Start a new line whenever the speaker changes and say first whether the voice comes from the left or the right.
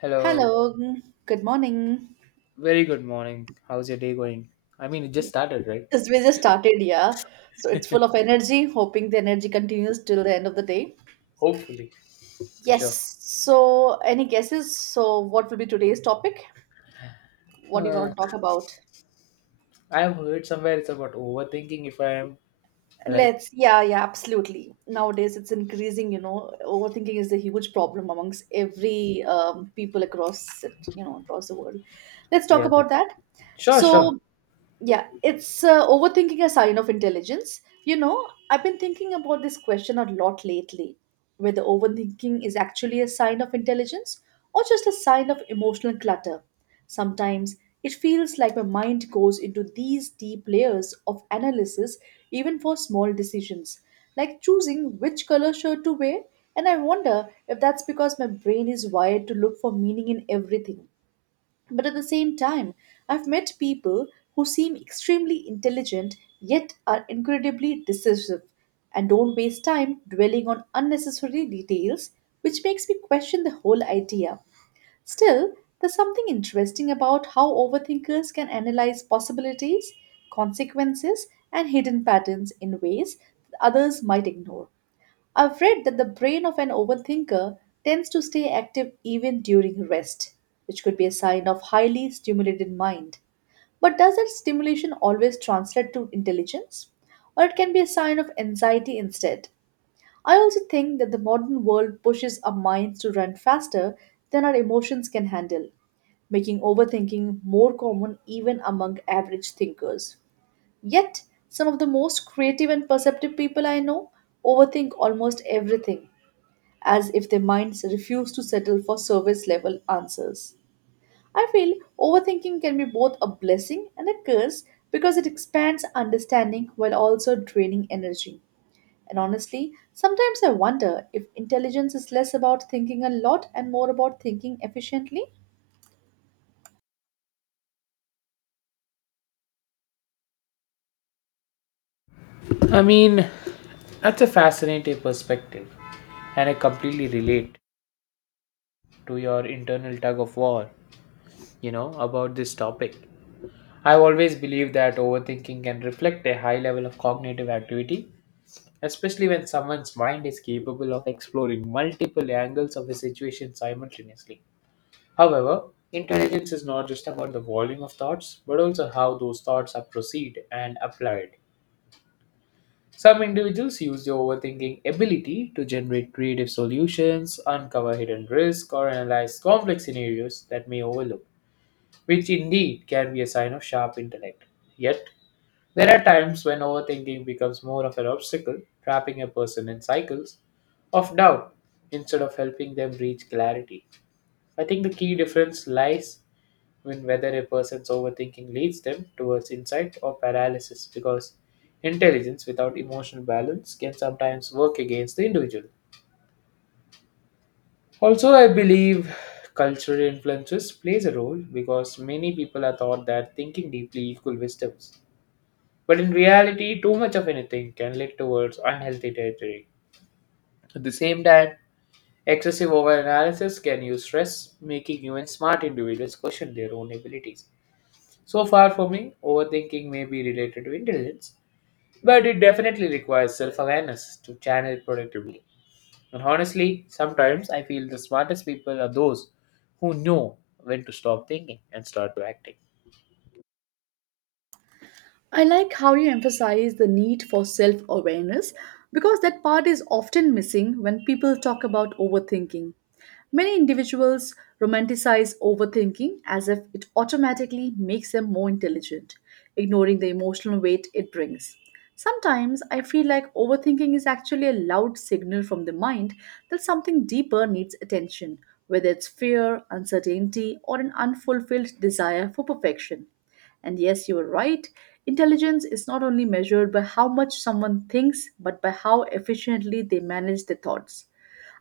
left: Hello.
right: Hello, good morning.
left: Very good morning. How's your day going? I mean, it just started, right?
right: As we just started, yeah. So it's full of energy, hoping the energy continues till the end of the day.
left: Hopefully, for sure.
right: Yes. So, any guesses? So, what will be today's topic? What do you want
left: Uh,
right: to talk about?
left: I have heard somewhere it's about overthinking, if I am right.
right: Yeah, yeah, absolutely. Nowadays, it's increasing, overthinking is a huge problem amongst every people across it, across the world. Let's talk
left: Yeah.
right: about that.
left: Sure,
right: So,
left: sure.
right: Yeah, it's overthinking a sign of intelligence. You know, I've been thinking about this question a lot lately whether overthinking is actually a sign of intelligence or just a sign of emotional clutter. Sometimes it feels like my mind goes into these deep layers of analysis even for small decisions, like choosing which color shirt to wear, and I wonder if that's because my brain is wired to look for meaning in everything but at the same time, I've met people who seem extremely intelligent yet are incredibly decisive and don't waste time dwelling on unnecessary details, which makes me question the whole idea. Still, there's something interesting about how overthinkers can analyze possibilities, consequences, and hidden patterns in ways that others might ignore. I've read that the brain of an overthinker tends to stay active even during rest, which could be a sign of highly stimulated mind. But does that stimulation always translate to intelligence? Or it can be a sign of anxiety instead? I also think that the modern world pushes our minds to run faster than our emotions can handle, making overthinking more common even among average thinkers. Yet, some of the most creative and perceptive people I know overthink almost everything as if their minds refuse to settle for surface level answers. I feel overthinking can be both a blessing and a curse because it expands understanding while also draining energy. And honestly, sometimes I wonder if intelligence is less about thinking a lot and more about thinking efficiently.
left: I mean, that's a fascinating perspective, and I completely relate to your internal tug of war, you know, about this topic. I've always believed that overthinking can reflect a high level of cognitive activity especially when someone's mind is capable of exploring multiple angles of a situation simultaneously. However, intelligence is not just about the volume of thoughts, but also how those thoughts are perceived and applied. Some individuals use their overthinking ability to generate creative solutions, uncover hidden risks, or analyze complex scenarios that may overlook, which indeed can be a sign of sharp intellect. Yet, there are times when overthinking becomes more of an obstacle, trapping a person in cycles of doubt instead of helping them reach clarity. I think the key difference lies in whether a person's overthinking leads them towards insight or paralysis because intelligence without emotional balance can sometimes work against the individual. Also, I believe cultural influences plays a role because many people are taught that thinking deeply equal wisdoms. But in reality, too much of anything can lead towards unhealthy territory. At the same time, excessive overanalysis can use stress, making even smart individuals question their own abilities. So far for me, overthinking may be related to intelligence, but it definitely requires self awareness to channel it productively. And honestly, sometimes I feel the smartest people are those who know when to stop thinking and start to acting.
right: I like how you emphasize the need for self awareness because that part is often missing when people talk about overthinking. Many individuals romanticize overthinking as if it automatically makes them more intelligent, ignoring the emotional weight it brings. Sometimes I feel like overthinking is actually a loud signal from the mind that something deeper needs attention, whether it's fear, uncertainty, or an unfulfilled desire for perfection. And yes, you were right. Intelligence is not only measured by how much someone thinks, but by how efficiently they manage their thoughts.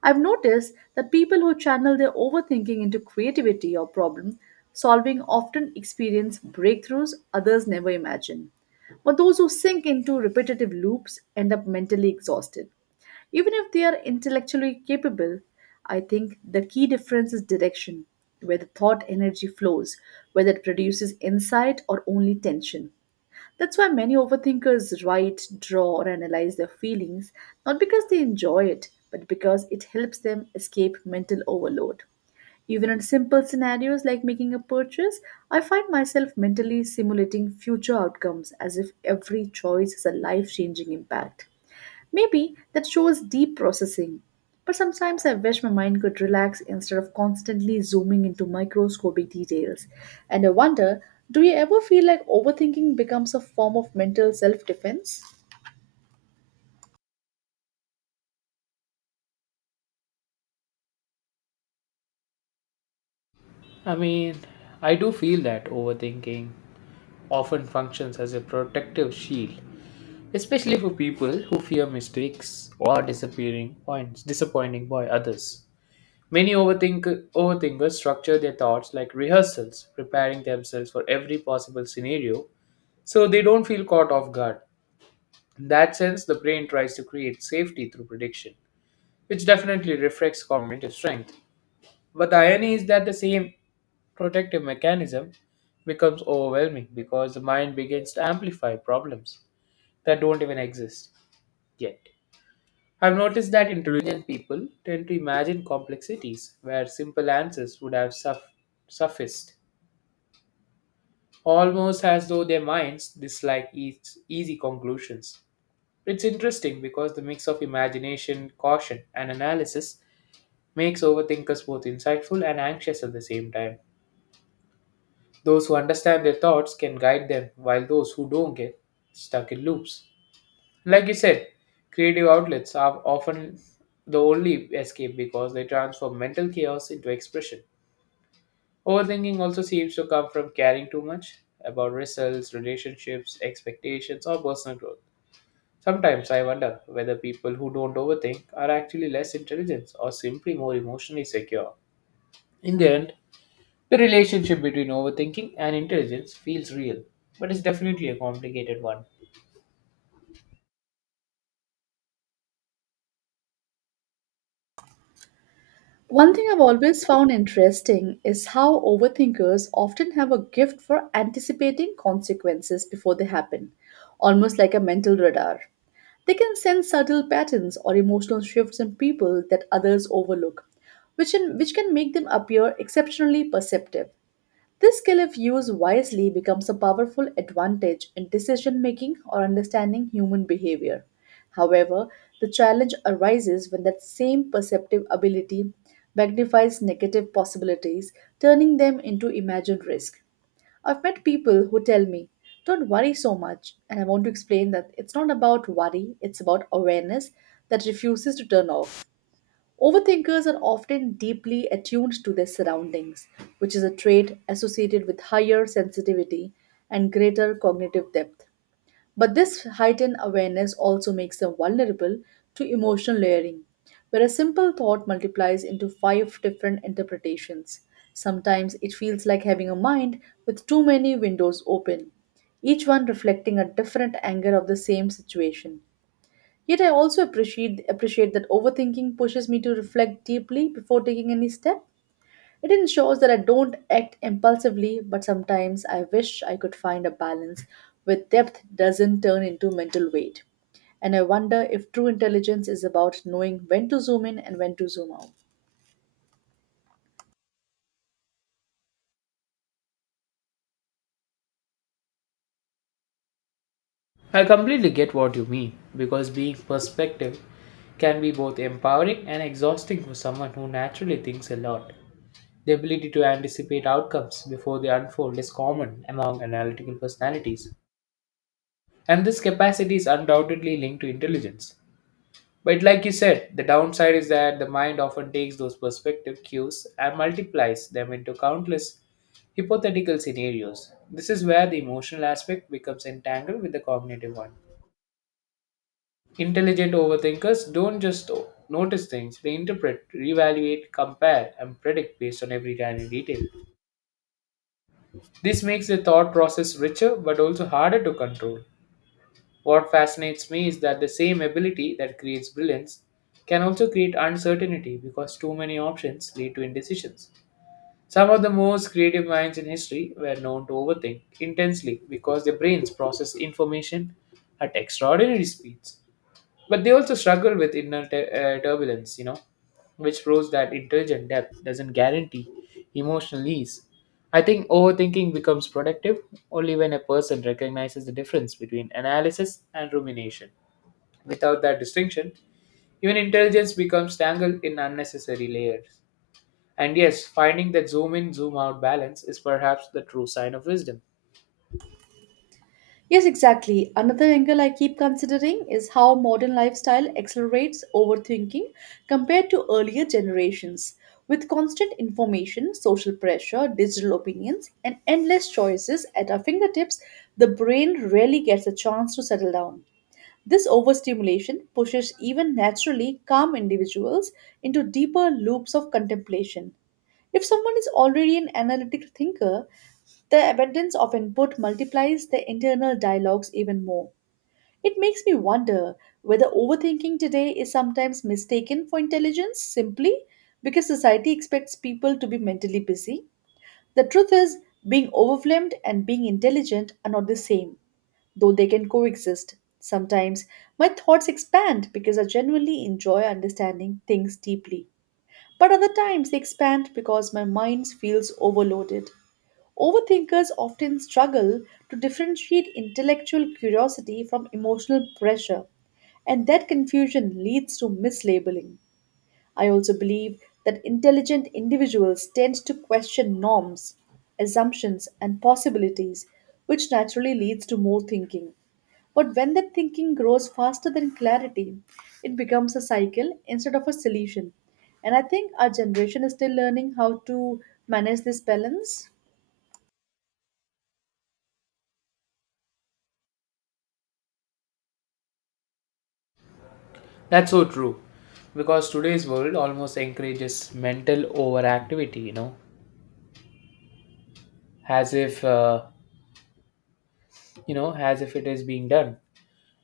right: I've noticed that people who channel their overthinking into creativity or problem solving often experience breakthroughs others never imagine. But those who sink into repetitive loops end up mentally exhausted. Even if they are intellectually capable, I think the key difference is direction, where the thought energy flows, whether it produces insight or only tension. That's why many overthinkers write, draw, or analyze their feelings, not because they enjoy it, but because it helps them escape mental overload. Even in simple scenarios like making a purchase, I find myself mentally simulating future outcomes as if every choice has a life changing impact. Maybe that shows deep processing. But sometimes I wish my mind could relax instead of constantly zooming into microscopic details. And I wonder, do you ever feel like overthinking becomes a form of mental self defense?
left: I mean, I do feel that overthinking often functions as a protective shield, especially for people who fear mistakes or disappearing points, disappointing by others. Many overthink, overthinkers structure their thoughts like rehearsals, preparing themselves for every possible scenario so they don't feel caught off guard. In that sense, the brain tries to create safety through prediction, which definitely reflects cognitive strength. But the irony is that the same protective mechanism becomes overwhelming because the mind begins to amplify problems that don't even exist yet. I've noticed that intelligent people tend to imagine complexities where simple answers would have sufficed, almost as though their minds dislike easy conclusions. It's interesting because the mix of imagination, caution, and analysis makes overthinkers both insightful and anxious at the same time. Those who understand their thoughts can guide them, while those who don't get stuck in loops. Like you said, creative outlets are often the only escape because they transform mental chaos into expression. Overthinking also seems to come from caring too much about results, relationships, expectations, or personal growth. Sometimes I wonder whether people who don't overthink are actually less intelligent or simply more emotionally secure. In the end, the relationship between overthinking and intelligence feels real, but it's definitely a complicated one.
right: One thing I've always found interesting is how overthinkers often have a gift for anticipating consequences before they happen, almost like a mental radar. They can sense subtle patterns or emotional shifts in people that others overlook, which can make them appear exceptionally perceptive. This skill, if used wisely, becomes a powerful advantage in decision making or understanding human behavior. However, the challenge arises when that same perceptive ability magnifies negative possibilities, turning them into imagined risk. I've met people who tell me, don't worry so much, and I want to explain that it's not about worry, it's about awareness that refuses to turn off. Overthinkers are often deeply attuned to their surroundings, which is a trait associated with higher sensitivity and greater cognitive depth. But this heightened awareness also makes them vulnerable to emotional layering, where a simple thought multiplies into five different interpretations. Sometimes it feels like having a mind with too many windows open, each one reflecting a different angle of the same situation. Yet I also appreciate that overthinking pushes me to reflect deeply before taking any step. It ensures that I don't act impulsively, but sometimes I wish I could find a balance where depth doesn't turn into mental weight. And I wonder if true intelligence is about knowing when to zoom in and when to zoom out.
left: I completely get what you mean because being perspective can be both empowering and exhausting for someone who naturally thinks a lot. The ability to anticipate outcomes before they unfold is common among analytical personalities, and this capacity is undoubtedly linked to intelligence. But, like you said, the downside is that the mind often takes those perspective cues and multiplies them into countless hypothetical scenarios. This is where the emotional aspect becomes entangled with the cognitive one. Intelligent overthinkers don't just notice things, they interpret, reevaluate, compare, and predict based on every tiny detail. This makes the thought process richer but also harder to control. What fascinates me is that the same ability that creates brilliance can also create uncertainty because too many options lead to indecisions. Some of the most creative minds in history were known to overthink intensely because their brains process information at extraordinary speeds. But they also struggle with inner turbulence, you know, which proves that intelligent depth doesn't guarantee emotional ease. I think overthinking becomes productive only when a person recognizes the difference between analysis and rumination. Without that distinction, even intelligence becomes tangled in unnecessary layers. And yes, finding that zoom in, zoom out balance is perhaps the true sign of wisdom.
right: Yes, exactly. Another angle I keep considering is how modern lifestyle accelerates overthinking compared to earlier generations. With constant information, social pressure, digital opinions, and endless choices at our fingertips, the brain rarely gets a chance to settle down. This overstimulation pushes even naturally calm individuals into deeper loops of contemplation. If someone is already an analytic thinker, the abundance of input multiplies the internal dialogues even more. It makes me wonder whether overthinking today is sometimes mistaken for intelligence simply because society expects people to be mentally busy. The truth is, being overwhelmed and being intelligent are not the same, though they can coexist. Sometimes my thoughts expand because I genuinely enjoy understanding things deeply, but other times they expand because my mind feels overloaded. Overthinkers often struggle to differentiate intellectual curiosity from emotional pressure, and that confusion leads to mislabeling. I also believe that intelligent individuals tend to question norms, assumptions, and possibilities, which naturally leads to more thinking. But when that thinking grows faster than clarity, it becomes a cycle instead of a solution. And I think our generation is still learning how to manage this balance.
left: That's so true. Because today's world almost encourages mental overactivity, you know, as if you know as if it is being done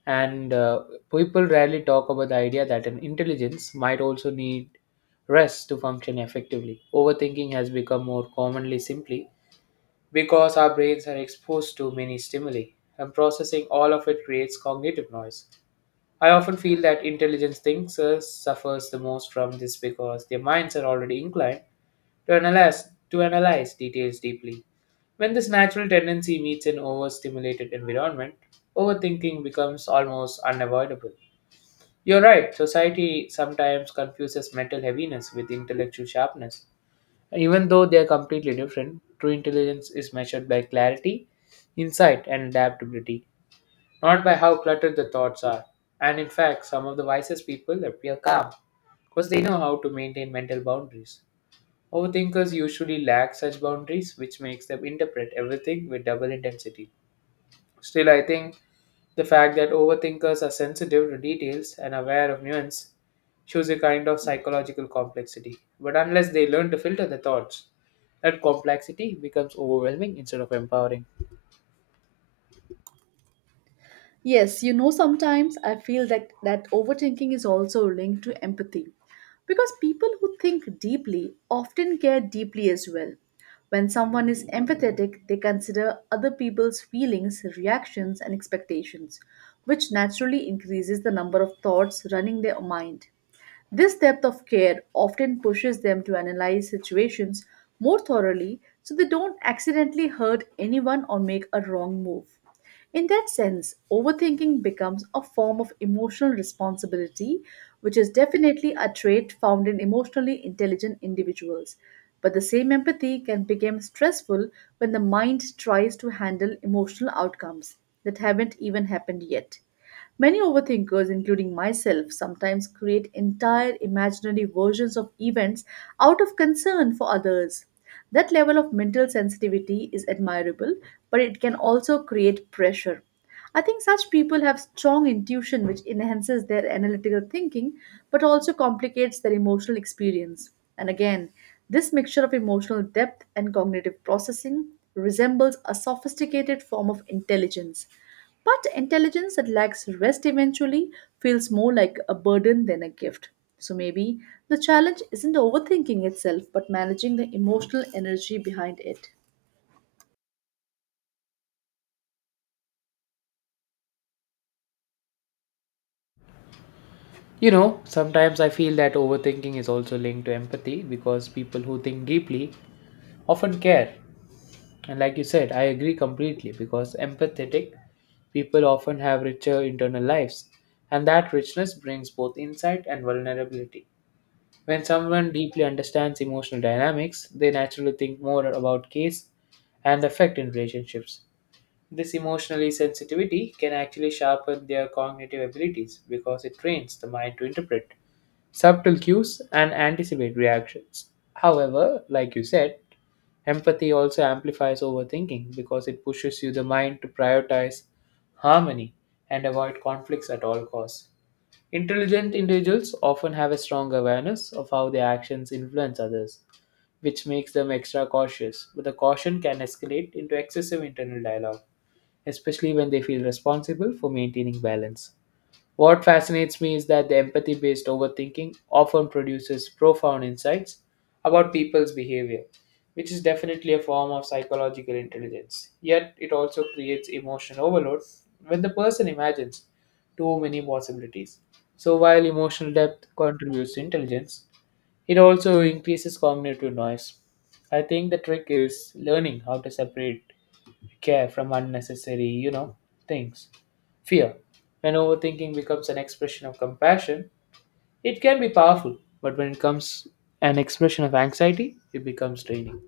left: and people rarely talk about the idea that an intelligence might also need rest to function effectively. Overthinking has become more commonly simply because our brains are exposed to many stimuli and processing all of it creates cognitive noise. I often feel that intelligence thinkers suffers the most from this because their minds are already inclined to analyze details deeply. When this natural tendency meets an overstimulated environment, overthinking becomes almost unavoidable. You're right, society sometimes confuses mental heaviness with intellectual sharpness. Even though they are completely different, true intelligence is measured by clarity, insight, and adaptability, not by how cluttered the thoughts are. And in fact, some of the wisest people appear calm because they know how to maintain mental boundaries. Overthinkers usually lack such boundaries, which makes them interpret everything with double intensity. Still, I think the fact that overthinkers are sensitive to details and aware of nuance shows a kind of psychological complexity. But unless they learn to filter the thoughts, that complexity becomes overwhelming instead of empowering.
right: Yes, you know, sometimes I feel that overthinking is also linked to empathy because people who think deeply often care deeply as well. When someone is empathetic, they consider other people's feelings, reactions, and expectations, which naturally increases the number of thoughts running their mind. This depth of care often pushes them to analyze situations more thoroughly so they don't accidentally hurt anyone or make a wrong move. In that sense, overthinking becomes a form of emotional responsibility, which is definitely a trait found in emotionally intelligent individuals. But the same empathy can become stressful when the mind tries to handle emotional outcomes that haven't even happened yet. Many overthinkers, including myself, sometimes create entire imaginary versions of events out of concern for others. That level of mental sensitivity is admirable, but it can also create pressure. I think such people have strong intuition, which enhances their analytical thinking but also complicates their emotional experience. And again, this mixture of emotional depth and cognitive processing resembles a sophisticated form of intelligence. But intelligence that lacks rest eventually feels more like a burden than a gift. So maybe the challenge isn't overthinking itself, but managing the emotional energy behind it.
left: You know, sometimes I feel that overthinking is also linked to empathy because people who think deeply often care. And like you said, I agree completely because empathetic people often have richer internal lives, and that richness brings both insight and vulnerability. When someone deeply understands emotional dynamics, they naturally think more about case and effect in relationships. This emotionally sensitivity can actually sharpen their cognitive abilities because it trains the mind to interpret subtle cues, and anticipate reactions. However, like you said, empathy also amplifies overthinking because it pushes you the mind to prioritize harmony and avoid conflicts at all costs. Intelligent individuals often have a strong awareness of how their actions influence others, which makes them extra cautious, but the caution can escalate into excessive internal dialogue, especially when they feel responsible for maintaining balance. What fascinates me is that the empathy based overthinking often produces profound insights about people's behavior, which is definitely a form of psychological intelligence. Yet, it also creates emotional overload when the person imagines too many possibilities. So, while emotional depth contributes to intelligence, it also increases cognitive noise. I think the trick is learning how to separate care from unnecessary, you know, things. Fear. When overthinking becomes an expression of compassion, it can be powerful, but when it comes an expression of anxiety, it becomes draining.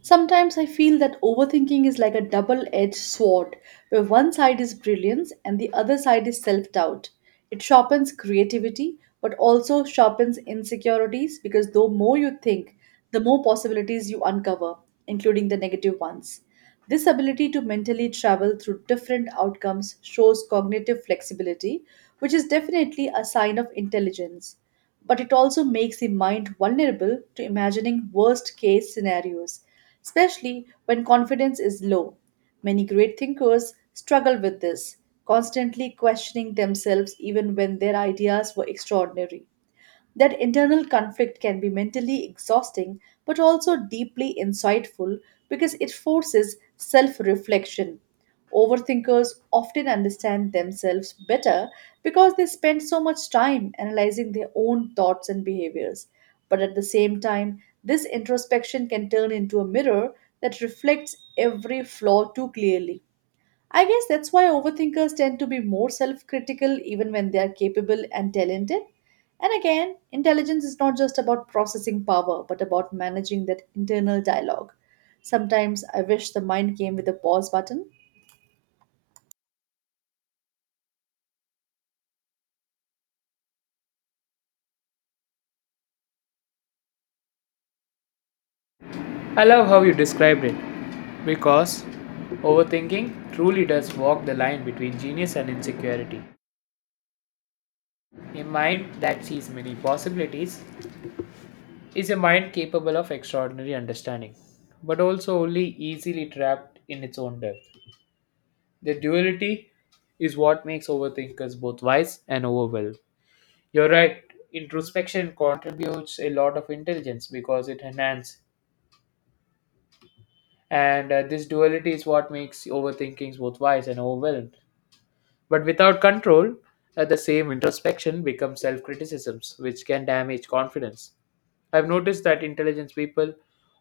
right: Sometimes I feel that overthinking is like a double edged sword, where one side is brilliance and the other side is self doubt. It sharpens creativity, but also sharpens insecurities because the more you think, the more possibilities you uncover, including the negative ones. This ability to mentally travel through different outcomes shows cognitive flexibility, which is definitely a sign of intelligence but it also makes the mind vulnerable to imagining worst case scenarios, especially when confidence is low. Many great thinkers struggle with this, constantly questioning themselves even when their ideas were extraordinary. That internal conflict can be mentally exhausting but also deeply insightful because it forces self reflection. Overthinkers often understand themselves better because they spend so much time analyzing their own thoughts and behaviors. But at the same time, this introspection can turn into a mirror that reflects every flaw too clearly. I guess that's why overthinkers tend to be more self critical even when they are capable and talented. And again, intelligence is not just about processing power, but about managing that internal dialogue. Sometimes I wish the mind came with a pause button.
left: I love how you described it because overthinking truly does walk the line between genius and insecurity. A mind that sees many possibilities is a mind capable of extraordinary understanding, but also only easily trapped in its own depth. The duality is what makes overthinkers both wise and overwhelmed. You're right. Introspection contributes a lot of intelligence because it enhances. And this duality is what makes overthinkings both wise and overwhelmed. But without control, the same introspection becomes self criticisms, which can damage confidence. I've noticed that intelligence people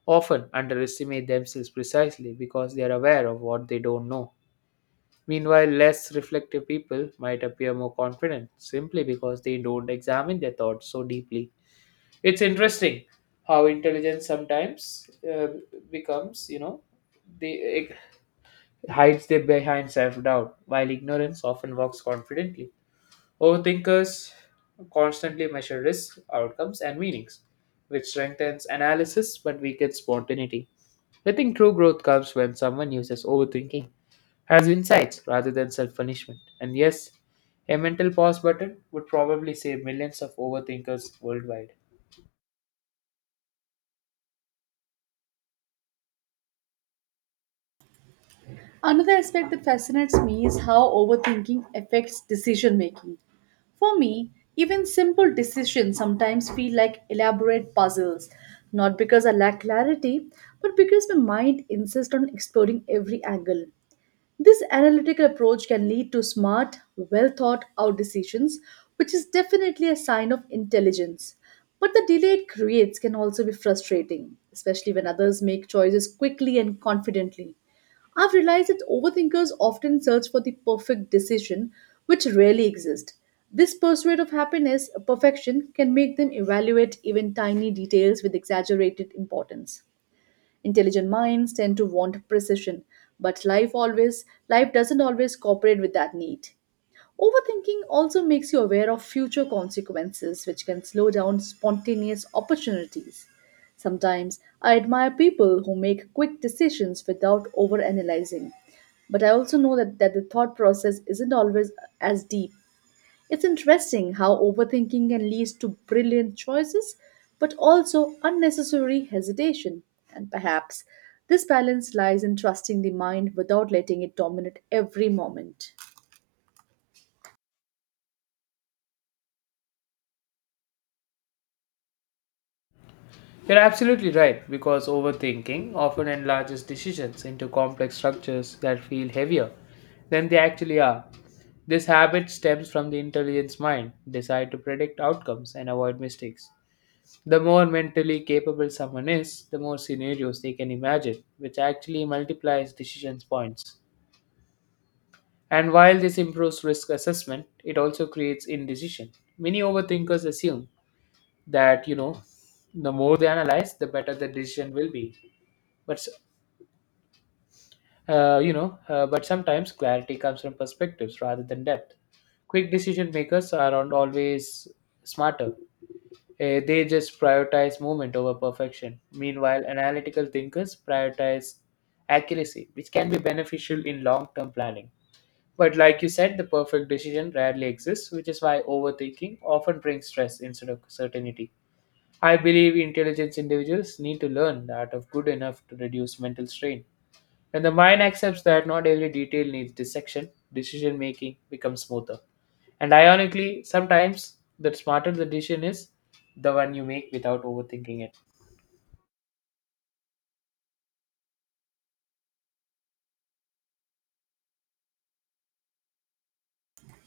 left: often underestimate themselves precisely because they are aware of what they don't know. Meanwhile, less reflective people might appear more confident simply because they don't examine their thoughts so deeply. It's interesting how intelligence sometimes becomes, you know, they it hides their behind self-doubt, while ignorance often walks confidently. Overthinkers constantly measure risks, outcomes, and meanings, which strengthens analysis but weakens spontaneity. I think true growth comes when someone uses overthinking as insights rather than self punishment. And yes, a mental pause button would probably save millions of overthinkers worldwide.
right: Another aspect that fascinates me is how overthinking affects decision making. For me, even simple decisions sometimes feel like elaborate puzzles, not because I lack clarity, but because my mind insists on exploring every angle. This analytical approach can lead to smart, well thought out decisions, which is definitely a sign of intelligence. But the delay it creates can also be frustrating, especially when others make choices quickly and confidently. I've realized that overthinkers often search for the perfect decision, which rarely exists. This pursuit of happiness, perfection, can make them evaluate even tiny details with exaggerated importance. Intelligent minds tend to want precision, but life doesn't always cooperate with that need. Overthinking also makes you aware of future consequences, which can slow down spontaneous opportunities. Sometimes I admire people who make quick decisions without overanalyzing, but I also know that, the thought process isn't always as deep. It's interesting how overthinking can lead to brilliant choices, but also unnecessary hesitation. And perhaps this balance lies in trusting the mind without letting it dominate every moment.
left: You're absolutely right, because overthinking often enlarges decisions into complex structures that feel heavier than they actually are. This habit stems from the intelligence mind, desire to predict outcomes and avoid mistakes. The more mentally capable someone is, the more scenarios they can imagine, which actually multiplies decisions points. And while this improves risk assessment, it also creates indecision. Many overthinkers assume that, you know, the more they analyze, the better the decision will be. But, but sometimes clarity comes from perspectives rather than depth. Quick decision makers are not always smarter. They just prioritize movement over perfection. Meanwhile, analytical thinkers prioritize accuracy, which can be beneficial in long term planning. But like you said, the perfect decision rarely exists, which is why overthinking often brings stress instead of certainty. I believe intelligent individuals need to learn the art of good enough to reduce mental strain. When the mind accepts that not every detail needs dissection, decision making becomes smoother. And ironically, sometimes the smarter the decision is, the one you make without overthinking it.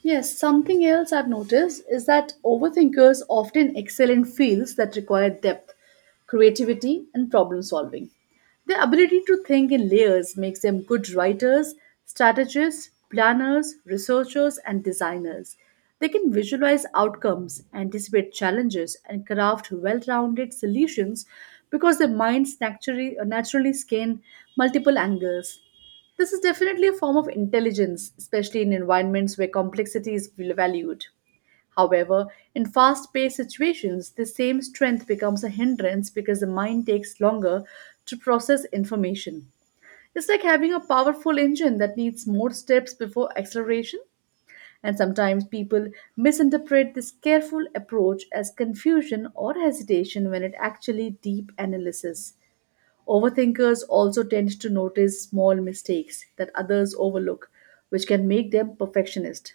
right: Yes, something else I've noticed is that overthinkers often excel in fields that require depth, creativity, and problem solving. Their ability to think in layers makes them good writers, strategists, planners, researchers, and designers. They can visualize outcomes, anticipate challenges, and craft well rounded solutions because their minds naturally scan multiple angles. This is definitely a form of intelligence, especially in environments where complexity is valued. However, in fast paced situations, the same strength becomes a hindrance because the mind takes longer to process information. It's like having a powerful engine that needs more steps before acceleration, and sometimes people misinterpret this careful approach as confusion or hesitation when it actually deep analysis. Overthinkers also tend to notice small mistakes that others overlook, which can make them perfectionist.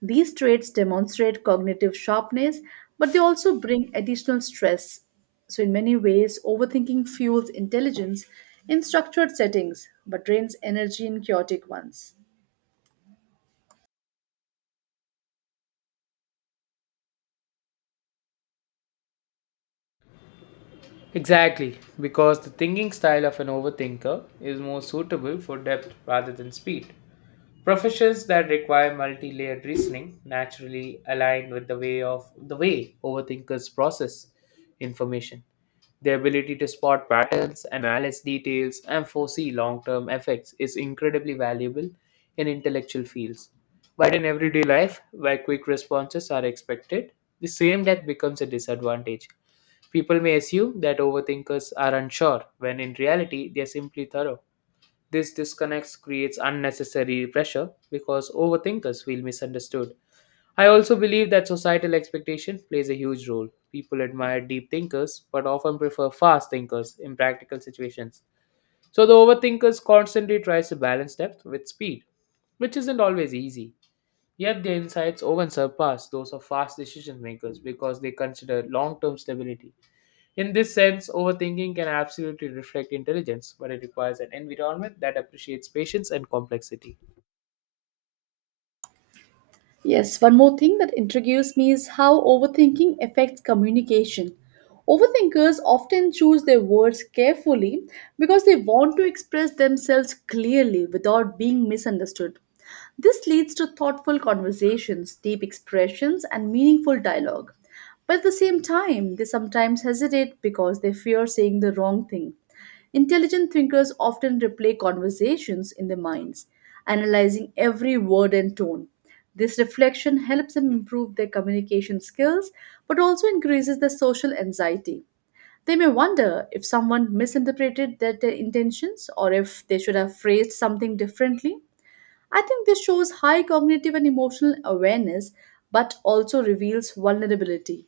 right: These traits demonstrate cognitive sharpness, but they also bring additional stress. So, in many ways, overthinking fuels intelligence in structured settings but drains energy in chaotic ones.
left: Exactly, because the thinking style of an overthinker is more suitable for depth rather than speed. Professions that require multi-layered reasoning naturally align with the way overthinkers process information. Their ability to spot patterns, analyze details, and foresee long-term effects is incredibly valuable in intellectual fields. But in everyday life, where quick responses are expected, the same depth becomes a disadvantage. People may assume that overthinkers are unsure, when in reality they are simply thorough. This disconnect creates unnecessary pressure because overthinkers feel misunderstood. I also believe that societal expectation plays a huge role. People admire deep thinkers but often prefer fast thinkers in practical situations. So the overthinkers constantly tries to balance depth with speed, which isn't always easy. Yet their insights often surpass those of fast decision makers because they consider long-term stability. In this sense, overthinking can absolutely reflect intelligence, but it requires an environment that appreciates patience and complexity.
right: Yes, one more thing that intrigues me is how overthinking affects communication. Overthinkers often choose their words carefully because they want to express themselves clearly without being misunderstood. This leads to thoughtful conversations, deep expressions, and meaningful dialogue. But at the same time, they sometimes hesitate because they fear saying the wrong thing. Intelligent thinkers often replay conversations in their minds, analyzing every word and tone. This reflection helps them improve their communication skills but also increases their social anxiety. They may wonder if someone misinterpreted their intentions or if they should have phrased something differently. I think this shows high cognitive and emotional awareness, but also reveals vulnerability.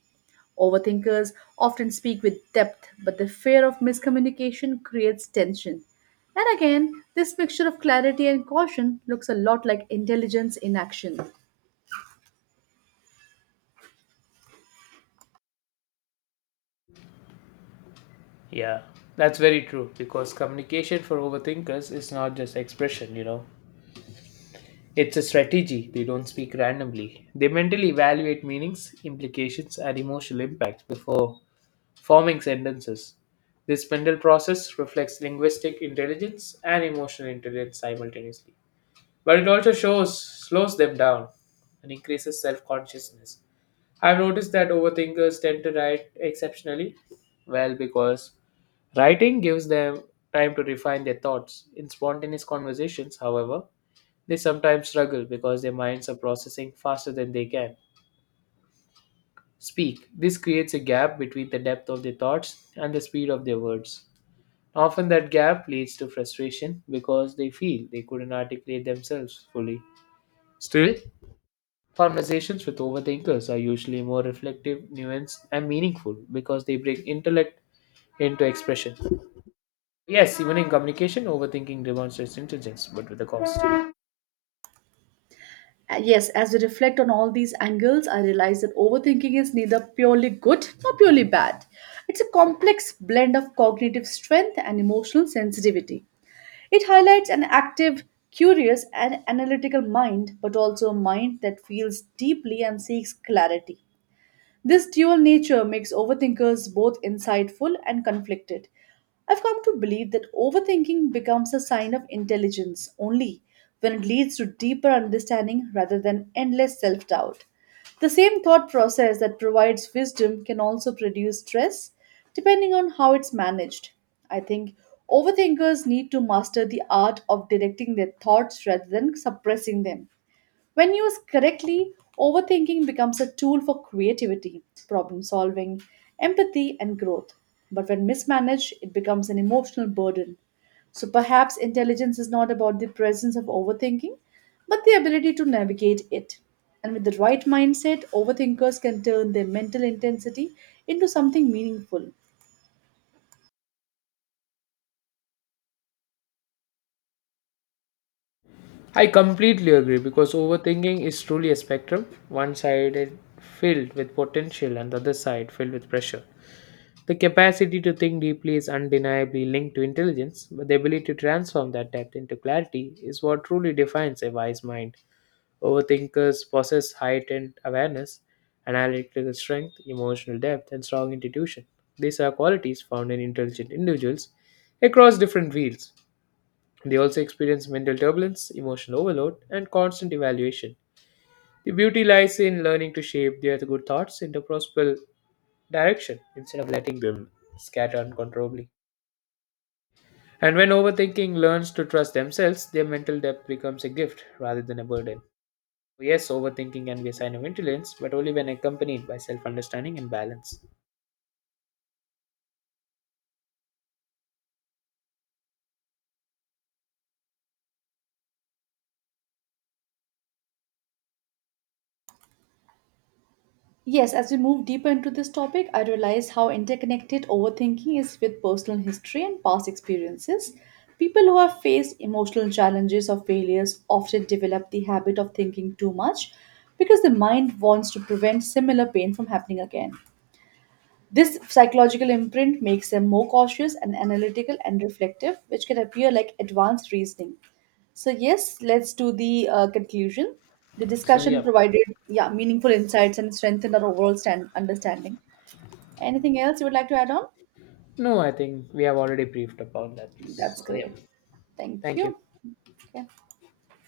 right: Overthinkers often speak with depth, but the fear of miscommunication creates tension. And again, this mixture of clarity and caution looks a lot like intelligence in action.
left: Yeah, that's very true because communication for overthinkers is not just expression, you know. It's a strategy. They don't speak randomly. They mentally evaluate meanings, implications, and emotional impact before forming sentences. This mental process reflects linguistic intelligence and emotional intelligence simultaneously. But it also shows slows them down and increases self-consciousness. I've noticed that overthinkers tend to write exceptionally well because writing gives them time to refine their thoughts in spontaneous conversations. However, they sometimes struggle because their minds are processing faster than they can speak. This creates a gap between the depth of their thoughts and the speed of their words. Often that gap leads to frustration because they feel they couldn't articulate themselves fully. Still, conversations with overthinkers are usually more reflective, nuanced, and meaningful because they bring intellect into expression. Yes, even in communication, overthinking demonstrates intelligence, but with a cost.
right: Yes, as we reflect on all these angles, I realize that overthinking is neither purely good nor purely bad. It's a complex blend of cognitive strength and emotional sensitivity. It highlights an active, curious, and analytical mind, but also a mind that feels deeply and seeks clarity. This dual nature makes overthinkers both insightful and conflicted. I've come to believe that overthinking becomes a sign of intelligence only when it leads to deeper understanding rather than endless self doubt. The same thought process that provides wisdom can also produce stress, depending on how it's managed. I think overthinkers need to master the art of directing their thoughts rather than suppressing them. When used correctly, overthinking becomes a tool for creativity, problem solving, empathy, and growth. But when mismanaged, it becomes an emotional burden. So perhaps intelligence is not about the presence of overthinking, but the ability to navigate it. And with the right mindset, overthinkers can turn their mental intensity into something meaningful.
left: I completely agree because overthinking is truly a spectrum, one side is filled with potential and the other side filled with pressure. The capacity to think deeply is undeniably linked to intelligence, but the ability to transform that depth into clarity is what truly defines a wise mind. Overthinkers possess heightened awareness, analytical strength, emotional depth, and strong intuition. These are qualities found in intelligent individuals across different fields. They also experience mental turbulence, emotional overload, and constant evaluation. The beauty lies in learning to shape their good thoughts into possible direction instead of letting them scatter uncontrollably. And when overthinking learns to trust themselves, their mental depth becomes a gift rather than a burden. So, yes, overthinking can be a sign of intelligence, but only when accompanied by self understanding and balance.
right: Yes, as we move deeper into this topic, I realize how interconnected overthinking is with personal history and past experiences. People who have faced emotional challenges or failures often develop the habit of thinking too much because the mind wants to prevent similar pain from happening again. This psychological imprint makes them more cautious and analytical and reflective, which can appear like advanced reasoning. So, yes, let's do the conclusion. The
left: So,
right: discussion
left: yeah.
right: provided, yeah, meaningful insights and strengthened our overall understanding. Anything else you would like to add on?
left: No, I think we have already briefed about that.
right: That's
left: So, yeah.
right: great. Thank
left: Thank you.
right: you. Okay.